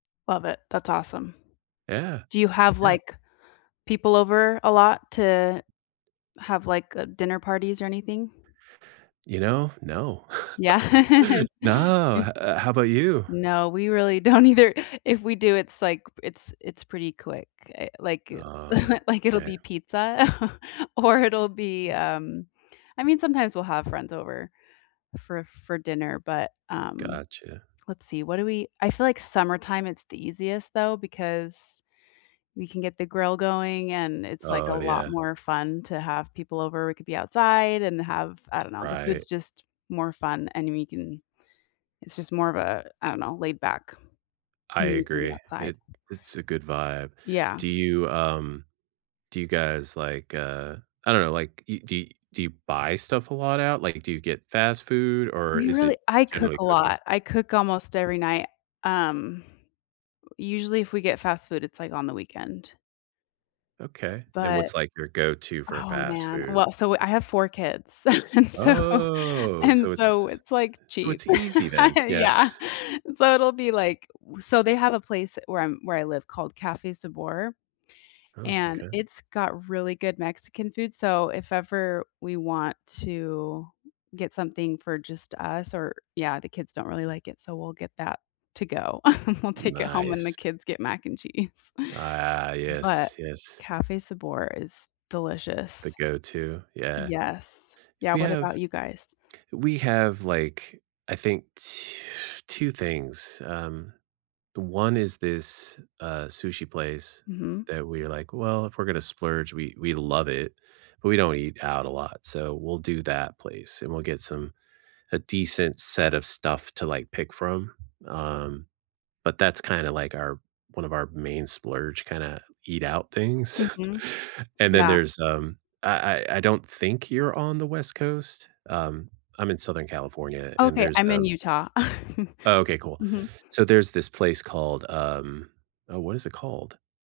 Love it. That's awesome. Yeah. Do you have, Yeah. like, people over a lot to have, like, a dinner parties or anything? You know? No. Yeah? No. H uh, how about you? No. We really don't either. If we do, it's like, it's it's pretty quick. I like, Oh, like, it'll okay. be pizza or it'll be, [unintelligible] um, I mean, sometimes we'll have friends over for for dinner, but, um, Gotcha. let's see. What do we I feel like summertime, it's the easiest though because we can get the grill going, and it's like a Oh, lot yeah. more fun to have people over. We could be outside and have I don't know. The Right. food's just more fun, and we can it's just more of a I don't know, laid back, I and we can be agree. outside. It it's a good vibe. Yeah. Do you, um, do you guys, like, uh, I don't know. Like, you do do you buy stuff a lot out? Like, do you get fast food, or We is really it I cook generally a cooking? lot. I cook almost every night. Um, usually, if we get fast food, it's like on the weekend. Okay, and But what's, like, your go-to for oh, fast man. food? Well, so I have 4 kids, and so Oh, so and it's so it's, like, so cheap. it's easy then. Yeah. Yeah. So it'll be, like so they have a place where I'm where I live called Cafe Sabor, Oh, and 'kay. it's got really good Mexican food, so if ever we want to get something for just us or yeah, the kids don't really like it, so we'll get that to go. We'll take it home when the Nice. kids get mac and cheese, A ah. but Yes. Yes. Cafe Sabor is The delicious. go-to. Yeah. Yes. Yeah. We What have about you guys? we have, like, I think, tw 2 things. Um, the 1 is this, uh, sushi place Mhm. that we're like, "Well, if we're gonna splurge," we we love it, but we don't eat out a lot, so we'll do that place, and we'll get some a decent set of stuff to, like, pick from. Um, but that's kinda like our 1 of our main splurge kinda eat out things, Mhm. and then Yeah. there's, um, I I I don't think you're on the West Coast. Um, I'm in Southern California, and Okay. there's, I'm in um Utah. Oh okay, cool. Mhm. So there's this place called, um Oh, what is it called?